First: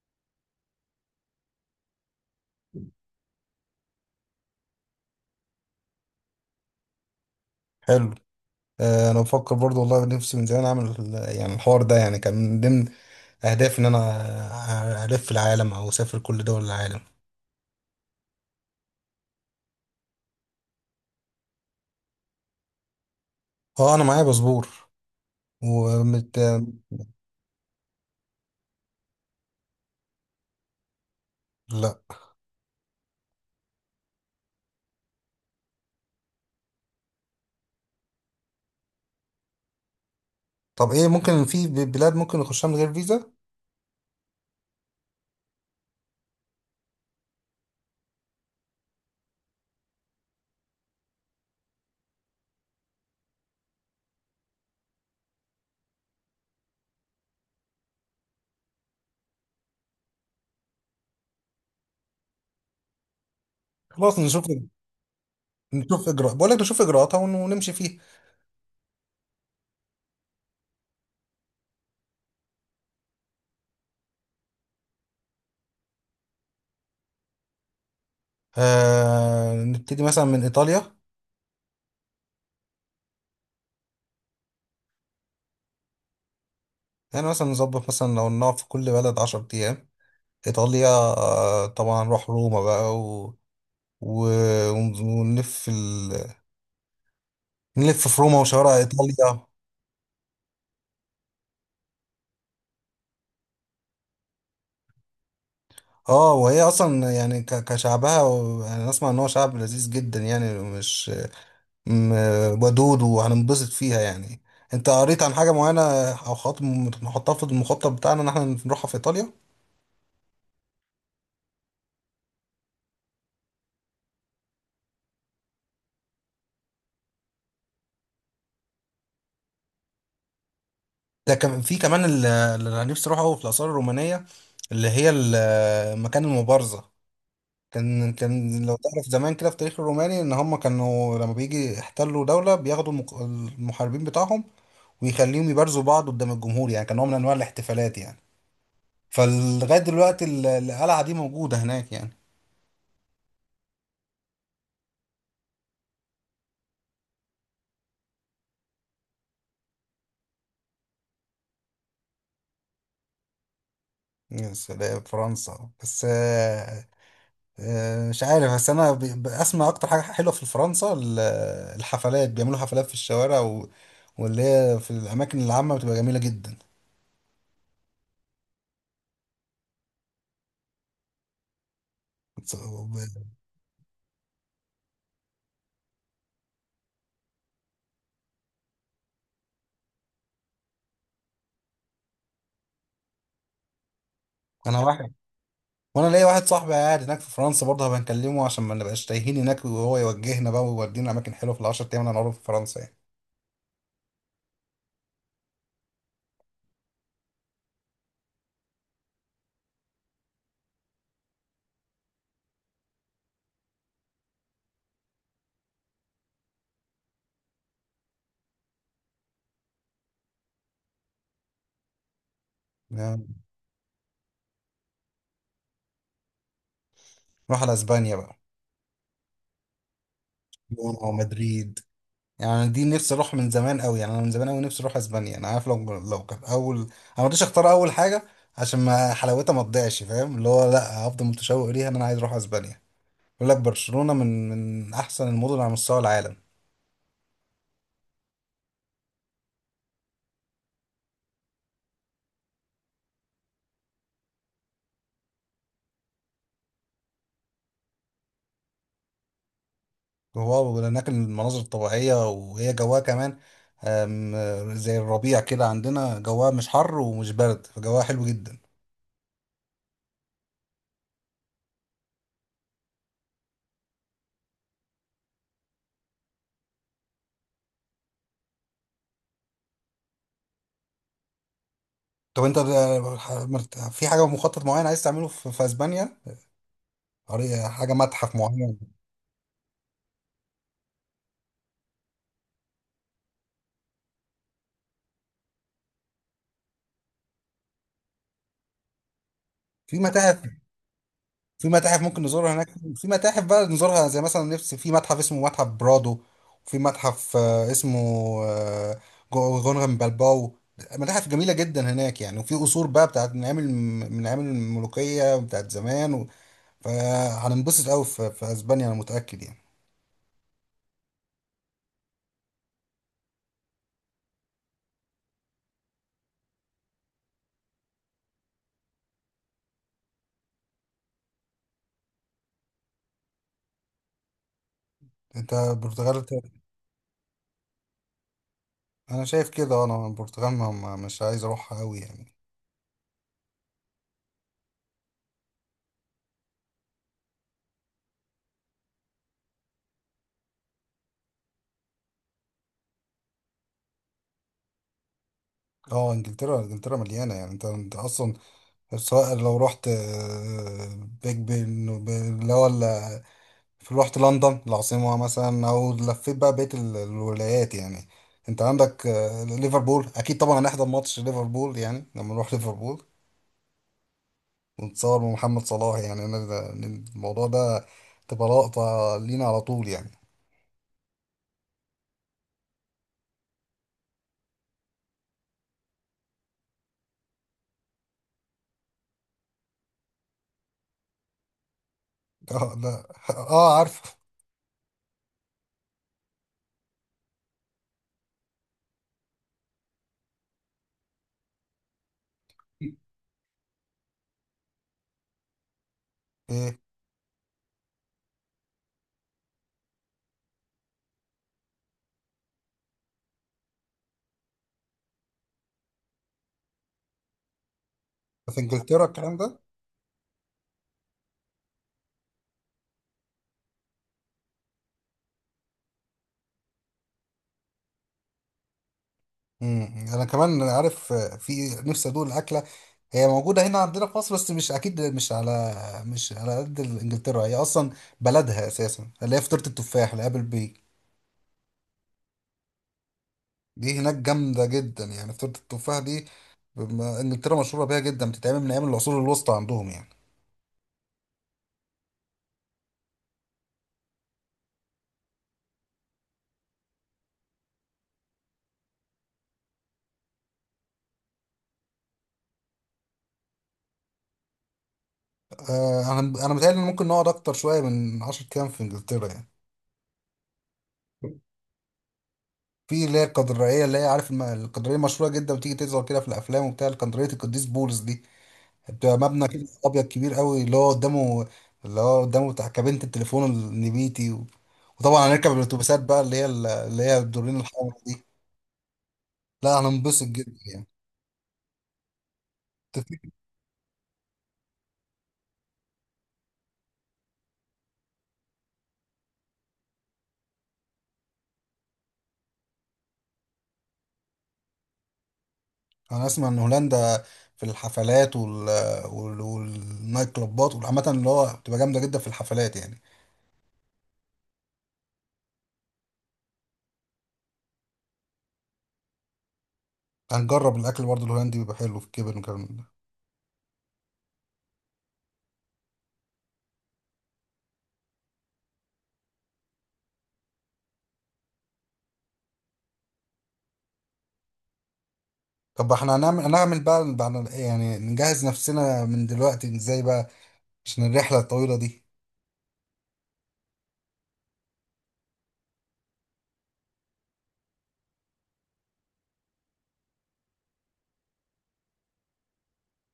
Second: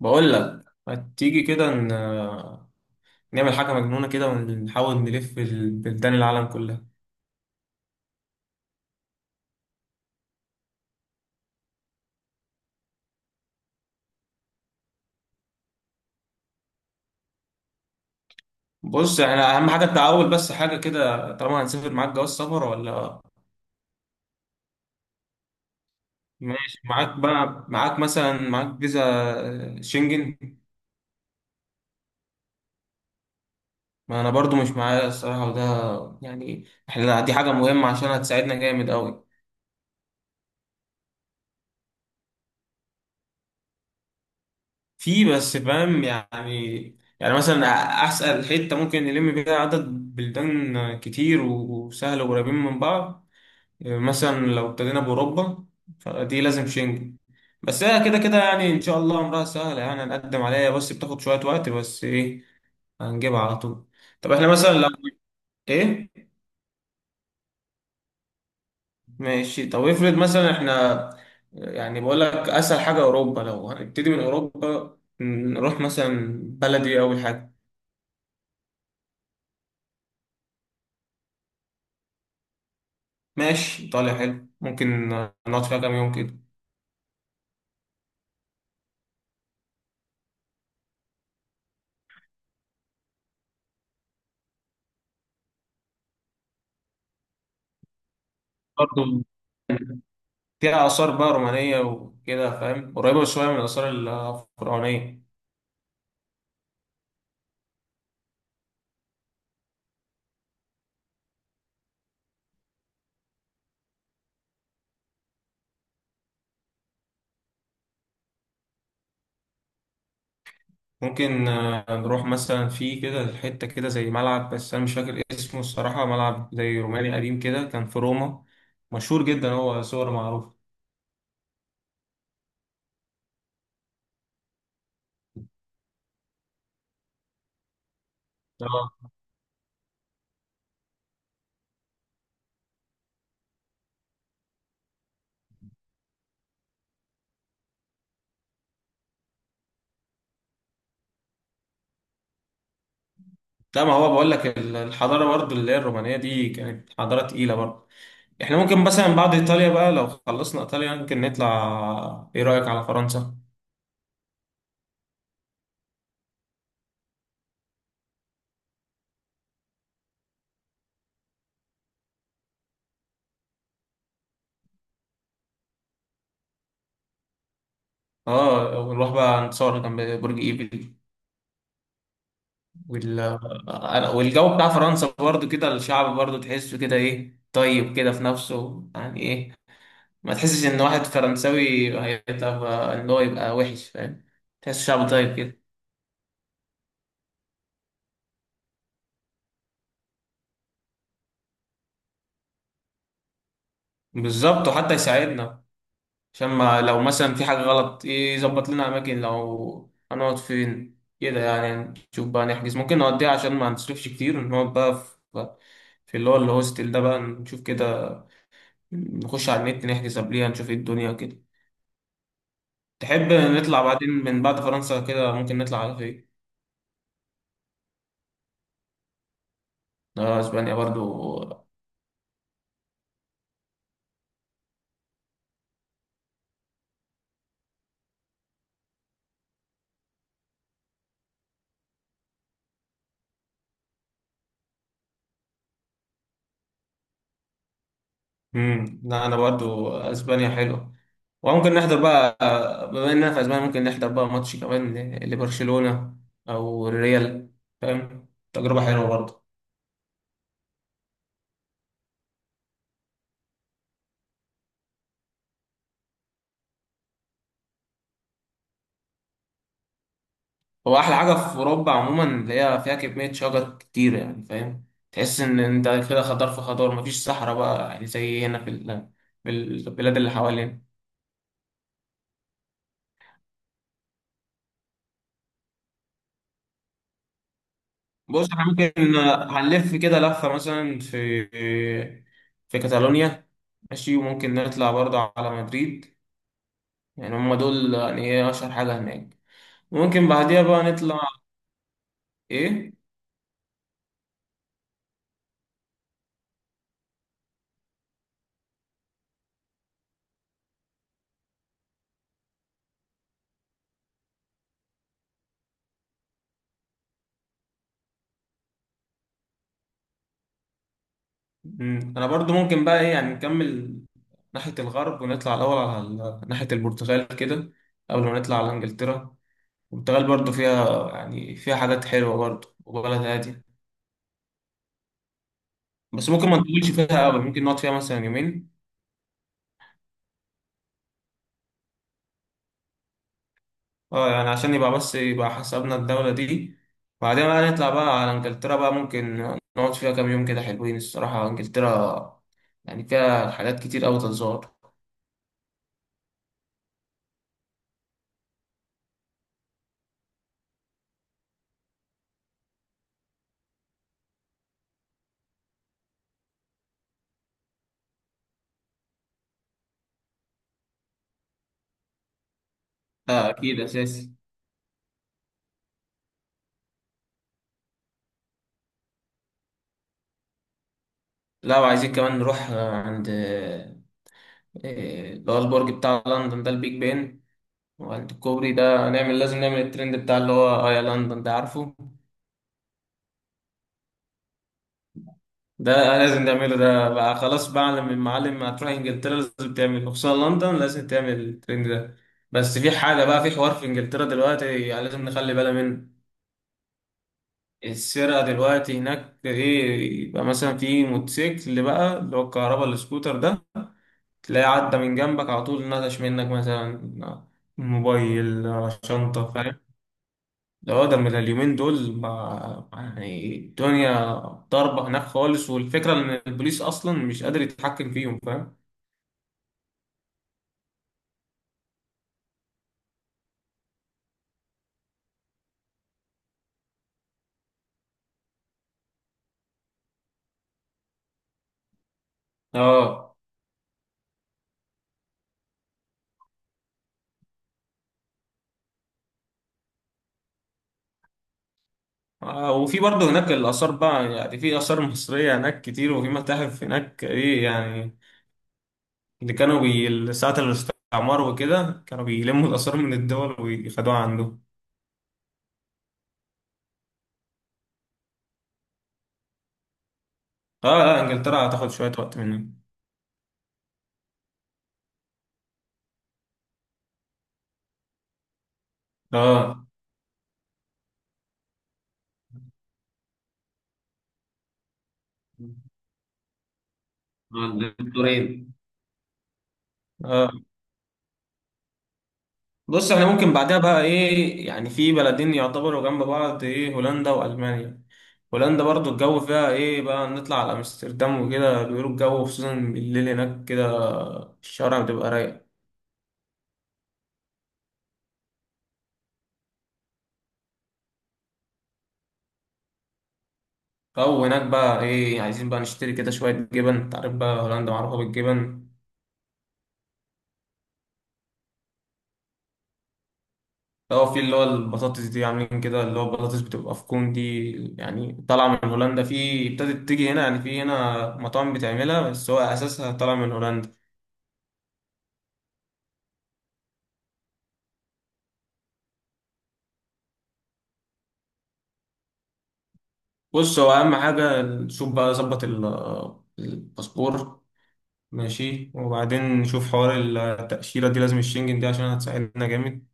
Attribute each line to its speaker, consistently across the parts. Speaker 1: بقول لك ما تيجي كده نعمل حاجة مجنونة كده ونحاول نلف بلدان العالم كلها.
Speaker 2: حلو. انا بفكر برضو والله نفسي من زمان اعمل يعني الحوار ده يعني كان من ضمن اهدافي ان انا الف العالم او اسافر كل دول العالم.
Speaker 1: بص احنا أهم حاجة التعاون، بس حاجة كده، طالما هنسافر معاك جواز سفر ولا؟
Speaker 2: اه، انا معايا باسبور ومت.
Speaker 1: ماشي، معاك بقى، معاك مثلا فيزا شنجن.
Speaker 2: لا.
Speaker 1: ما أنا برضو مش معايا الصراحة، وده يعني دي حاجة مهمة عشان هتساعدنا جامد أوي.
Speaker 2: طب ايه ممكن في بلاد ممكن نخشها من غير فيزا؟
Speaker 1: في، بس فاهم يعني، يعني، أسأل حتة ممكن نلم بيها عدد بلدان كتير وسهل وقريبين من بعض. مثلا لو ابتدينا بأوروبا فدي لازم شنجن، بس هي كده كده يعني إن شاء الله أمرها سهلة، يعني هنقدم عليها بس بتاخد شوية وقت، بس إيه، هنجيبها على طول.
Speaker 2: خلاص
Speaker 1: طب
Speaker 2: نشوف.
Speaker 1: إحنا مثلا لو
Speaker 2: نشوف
Speaker 1: إيه،
Speaker 2: اجراء، بقول لك نشوف اجراءاتها ونمشي فيها.
Speaker 1: ماشي. طب افرض مثلا إحنا، يعني بقول لك أسهل حاجة أوروبا، لو هنبتدي من أوروبا نروح مثلا بلدي أول حاجة.
Speaker 2: آه، نبتدي مثلا من ايطاليا.
Speaker 1: ماشي، إيطاليا حلو، ممكن نقعد فيها كام يوم كده.
Speaker 2: يعني مثلا نظبط مثلا لو نقعد في كل بلد 10 ايام. ايطاليا، آه طبعا نروح روما بقى و... و... ونلف نلف في روما وشوارع
Speaker 1: برضه
Speaker 2: ايطاليا.
Speaker 1: فيها آثار بقى رومانية وكده، فاهم، قريبة شوية من الآثار الفرعونية.
Speaker 2: اه، وهي اصلا يعني كشعبها يعني اسمع ان هو شعب لذيذ جدا يعني، مش ودود، وهننبسط فيها يعني. انت قريت عن حاجه معينه او خط نحطها في المخطط بتاعنا ان احنا نروحها في ايطاليا؟
Speaker 1: ممكن نروح مثلا في كده حتة كده زي ملعب، بس أنا مش فاكر اسمه الصراحة، ملعب زي روماني قديم كده كان في روما، مشهور جدا، هو صور معروف.
Speaker 2: ده كان في كمان اللي انا نفسي اروحه أوي في الاثار الرومانيه، اللي هي مكان المبارزه. كان، كان لو تعرف
Speaker 1: اه
Speaker 2: زمان كده في التاريخ الروماني ان هم كانوا لما بيجي يحتلوا دوله بياخدوا المحاربين بتاعهم ويخليهم يبارزوا بعض قدام الجمهور، يعني كان نوع من انواع الاحتفالات يعني. فلغايه دلوقتي القلعه دي موجوده هناك يعني.
Speaker 1: لا، ما هو بقول لك الحضارة برضو اللي هي الرومانية دي كانت حضارة تقيلة برضو. احنا ممكن مثلا بعد إيطاليا بقى، لو خلصنا إيطاليا ممكن نطلع، إيه رأيك على فرنسا؟
Speaker 2: يا سلام فرنسا! بس مش عارف، بس انا بسمع اكتر حاجه حلوه في فرنسا الحفلات. بيعملوا حفلات في الشوارع، واللي هي في الاماكن العامه بتبقى جميله جدا.
Speaker 1: اه ونروح بقى نتصور جنب برج إيفل.
Speaker 2: بس- وب-
Speaker 1: والجو بتاع فرنسا برضو كده، الشعب برضو تحسه كده إيه، طيب كده في نفسه يعني إيه، ما تحسش ان واحد فرنساوي هيبقى ان هو يبقى وحش، فاهم،
Speaker 2: انا
Speaker 1: تحس شعب
Speaker 2: واحد،
Speaker 1: طيب كده.
Speaker 2: وانا ليا واحد صاحبي قاعد هناك في فرنسا برضه، هبقى نكلمه عشان ما نبقاش تايهين هناك، وهو يوجهنا بقى ويودينا اماكن حلوه في العشر ايام اللي هنقعدهم في فرنسا يعني.
Speaker 1: بالظبط، وحتى يساعدنا عشان ما، لو مثلا في حاجة غلط يظبط لنا اماكن لو هنقعد فين كده، يعني نشوف بقى نحجز، ممكن نوديها عشان ما نصرفش كتير، نقعد بقى في، في اللي هو الهوستل ده بقى، نشوف كده، نخش على النت نحجز قبليها، نشوف ايه الدنيا كده. تحب نطلع بعدين من بعد فرنسا كده، ممكن نطلع على فين؟
Speaker 2: نروح على اسبانيا بقى.
Speaker 1: اسبانيا
Speaker 2: برشلونة
Speaker 1: برضو.
Speaker 2: ومدريد. يعني أنا دي نفسي اروح من زمان قوي، يعني انا من زمان قوي نفسي اروح اسبانيا. انا عارف لو كان اول، انا ما رضيتش اختار اول حاجه عشان ما حلاوتها ما تضيعش، فاهم؟ اللي هو لا، هفضل متشوق ليها ان انا عايز اروح اسبانيا. بيقول لك برشلونه من احسن المدن على مستوى العالم.
Speaker 1: لا، انا برضو اسبانيا حلوه، وممكن نحضر بقى، بما اننا في اسبانيا ممكن نحضر بقى ماتش كمان لبرشلونه او الريال، فاهم، تجربه حلوه برضو.
Speaker 2: وهو هناك المناظر الطبيعيه وهي جواها كمان، زي الربيع كده عندنا، جواها مش حر ومش برد، فجواها حلو جدا.
Speaker 1: هو احلى حاجه في اوروبا عموما اللي هي فيها كميه شجر كتير، يعني فاهم، تحس ان انت كده خضار في خضار، مفيش صحراء بقى يعني زي هنا في في البلاد اللي حوالينا.
Speaker 2: طب انت في حاجه مخطط معين عايز تعمله في اسبانيا؟ حاجه متحف
Speaker 1: بص احنا
Speaker 2: معين؟
Speaker 1: ممكن هنلف كده لفه مثلا في، في كاتالونيا، ماشي، وممكن نطلع برضو على مدريد. يعني هم دول يعني ايه اشهر حاجة هناك.
Speaker 2: في
Speaker 1: ممكن
Speaker 2: متاحف.
Speaker 1: بعديها بقى نطلع،
Speaker 2: في متاحف ممكن نزورها هناك.
Speaker 1: ايه.
Speaker 2: في متاحف بقى نزورها، زي مثلا نفسي في متحف اسمه متحف برادو، وفي متحف اسمه، آه، غونغن بالباو. متاحف جميلة جدا هناك يعني، وفي قصور بقى بتاعت من أيام الملوكية بتاعت زمان. و... فهننبسط قوي في أسبانيا، أنا متأكد يعني.
Speaker 1: انا برضو ممكن بقى ايه، يعني نكمل ناحية الغرب ونطلع الاول على ناحية البرتغال كده، قبل ما نطلع على انجلترا. البرتغال برضو فيها يعني فيها حاجات حلوة برضو، وبلد هادية،
Speaker 2: أنت البرتغال
Speaker 1: بس
Speaker 2: ت-
Speaker 1: ممكن ما نطولش فيها قوي، ممكن نقعد فيها مثلا يومين.
Speaker 2: أنا شايف كده، أنا البرتغال مش عايز أروحها قوي يعني.
Speaker 1: اه يعني عشان يبقى، بس يبقى حسبنا الدولة دي. بعدين بقى نطلع بقى على انجلترا بقى، ممكن نقعد فيها كام يوم كده، حلوين الصراحة انجلترا، يعني فيها حاجات كتير أوي تتزار.
Speaker 2: اه، انجلترا، انجلترا مليانة يعني. انت اصلا، سواء لو رحت بيج بن رحت لندن العاصمة مثلا، أو لفيت بقى بقية الولايات يعني. أنت عندك ليفربول. أكيد طبعا هنحضر ماتش ليفربول يعني لما نروح ليفربول،
Speaker 1: اه أكيد أساسي.
Speaker 2: ونتصور مع محمد صلاح. يعني أنا الموضوع ده تبقى لقطة لينا على طول يعني.
Speaker 1: لا، وعايزين كمان نروح آه، عند آه، اللي هو البرج بتاع لندن ده، البيج بن، وعند الكوبري ده نعمل، لازم نعمل الترند بتاع اللي هو اه يا لندن ده، عارفه،
Speaker 2: اه، لا، اه، عارفه.
Speaker 1: ده لازم تعمله ده بقى، خلاص بقى، من معلم، ما تروح انجلترا لازم تعمل، خصوصا لندن لازم تعمل الترند ده. بس في حاجة بقى، في حوار في انجلترا دلوقتي يعني لازم نخلي بالنا منه.
Speaker 2: ايه
Speaker 1: السرقة دلوقتي هناك، ايه، يبقى مثلا في موتوسيكل اللي بقى اللي هو الكهرباء، السكوتر ده، تلاقيه عدى من جنبك على طول، نطش منك مثلا
Speaker 2: في
Speaker 1: موبايل،
Speaker 2: انجلترا الكلام
Speaker 1: شنطة،
Speaker 2: ده؟
Speaker 1: فاهم، ده هو ده من اليومين دول ما يعني، الدنيا ضاربة هناك خالص، والفكرة إن البوليس أصلا مش قادر يتحكم فيهم فاهم؟
Speaker 2: مم. انا كمان عارف، في نفسي ادوق الاكله. هي موجوده هنا عندنا في مصر بس مش اكيد، مش على، مش على قد انجلترا. هي اصلا بلدها اساسا، اللي هي فطيره التفاح اللي ابل بي.
Speaker 1: آه.
Speaker 2: دي هناك جامده جدا يعني، فطيره التفاح دي. انجلترا مشهوره بيها جدا، بتتعمل من ايام العصور الوسطى عندهم يعني.
Speaker 1: وفي برضه هناك الآثار بقى، يعني في آثار مصرية هناك كتير، وفي متاحف هناك إيه يعني، اللي كانوا بي ساعة الاستعمار وكده كانوا بيلموا الآثار من الدول ويخدوها عندهم.
Speaker 2: آه، انا متهيألي ان ممكن نقعد اكتر شويه من 10 ايام في انجلترا يعني.
Speaker 1: آه. آه، إنجلترا هتاخد شوية وقت منهم.
Speaker 2: في اللي هي القدرية، اللي هي عارف، القدرية مشهورة جدا، بتيجي تظهر كده في الأفلام وبتاع، القدرية القديس بولس دي، بتبقى مبنى كده
Speaker 1: آه،
Speaker 2: ابيض كبير قوي، اللي هو قدامه، اللي هو قدامه بتاع كابينة التليفون النبيتي. وطبعا هنركب الاتوبيسات بقى، اللي هي الدورين
Speaker 1: عند
Speaker 2: الحمراء دي.
Speaker 1: الدكتورين.
Speaker 2: لا، هننبسط
Speaker 1: آه.
Speaker 2: جدا يعني.
Speaker 1: بص احنا ممكن بعدها بقى ايه، يعني في بلدين يعتبروا جنب بعض، ايه، هولندا والمانيا. هولندا برضو الجو فيها ايه، بقى نطلع على امستردام وكده بيقولوا الجو خصوصا بالليل هناك كده، الشوارع بتبقى رايقة.
Speaker 2: انا اسمع ان هولندا في الحفلات، والنايت كلوبات، وعامة اللي هو بتبقى جامدة جدا في الحفلات يعني.
Speaker 1: او هناك بقى ايه، عايزين بقى نشتري كده شوية جبن، انت عارف بقى هولندا معروفة بالجبن.
Speaker 2: هنجرب الاكل برضه الهولندي بيبقى حلو في الكبن والكلام ده.
Speaker 1: لو في اللي هو البطاطس دي عاملين كده، اللي هو البطاطس بتبقى في كون دي، يعني طالعة من هولندا، في ابتدت تيجي هنا، يعني في هنا مطاعم بتعملها، بس هو اساسها طالع من هولندا.
Speaker 2: طب احنا هنعمل بقى بعد، يعني نجهز نفسنا من دلوقتي ازاي بقى عشان الرحلة الطويلة دي؟
Speaker 1: بص هو اهم حاجه نشوف بقى ظبط الباسبور. ماشي، وبعدين نشوف حوار التاشيره دي، لازم الشنجن دي عشان هتساعدنا جامد.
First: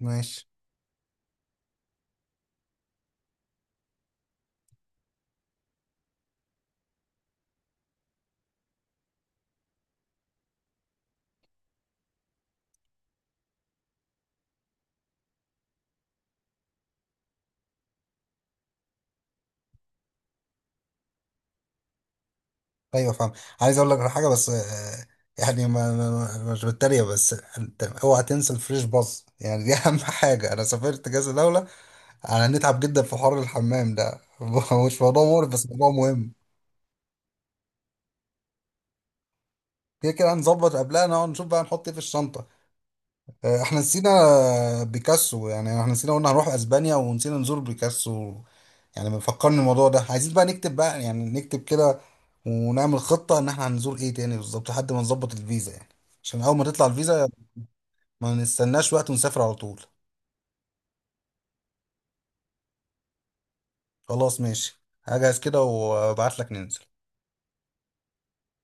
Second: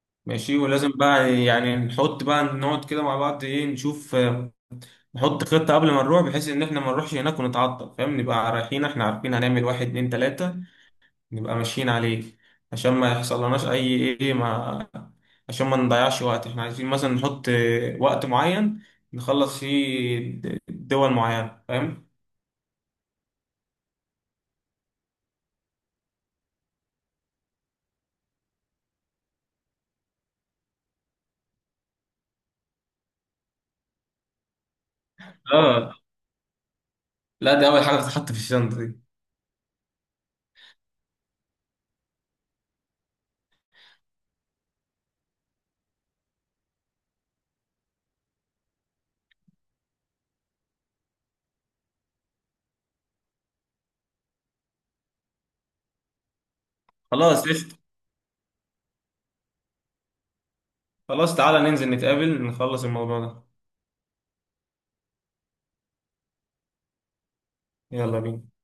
Speaker 2: ماشي.
Speaker 1: ماشي، ولازم بقى يعني نحط بقى، نقعد كده مع بعض ايه، نشوف نحط خطه قبل ما نروح، بحيث ان احنا ما نروحش هناك ونتعطل، فاهم، نبقى رايحين احنا عارفين هنعمل واحد اتنين تلاته، نبقى ماشيين عليه، عشان ما يحصل لناش اي ايه ما، عشان ما نضيعش وقت، احنا عايزين مثلا نحط وقت معين نخلص فيه دول معينة، فاهم.
Speaker 2: ايوه فاهم. عايز اقول لك على حاجه بس، يعني مش بتريق، بس انت اوعى تنسى الفريش باص يعني، دي اهم حاجه. انا سافرت كذا دوله، انا نتعب جدا في حوار الحمام ده. مش موضوع مقرف بس موضوع
Speaker 1: اه
Speaker 2: مهم.
Speaker 1: لا، دي اول حاجة بتتحط في الشنطة دي.
Speaker 2: كده كده هنظبط قبلها، نقعد نشوف بقى نحط ايه في الشنطه. آه، احنا نسينا بيكاسو! يعني احنا نسينا، قلنا هنروح اسبانيا ونسينا نزور بيكاسو. يعني ما فكرني الموضوع ده، عايزين بقى نكتب بقى يعني، نكتب كده ونعمل خطه ان احنا هنزور ايه تاني بالظبط لحد ما نظبط الفيزا يعني. عشان اول ما تطلع الفيزا
Speaker 1: خلاص قشطة.
Speaker 2: ما نستناش وقت ونسافر على طول.
Speaker 1: خلاص تعالى ننزل نتقابل نخلص الموضوع ده.
Speaker 2: خلاص ماشي، هجهز كده وابعت لك ننزل.
Speaker 1: يلا بينا.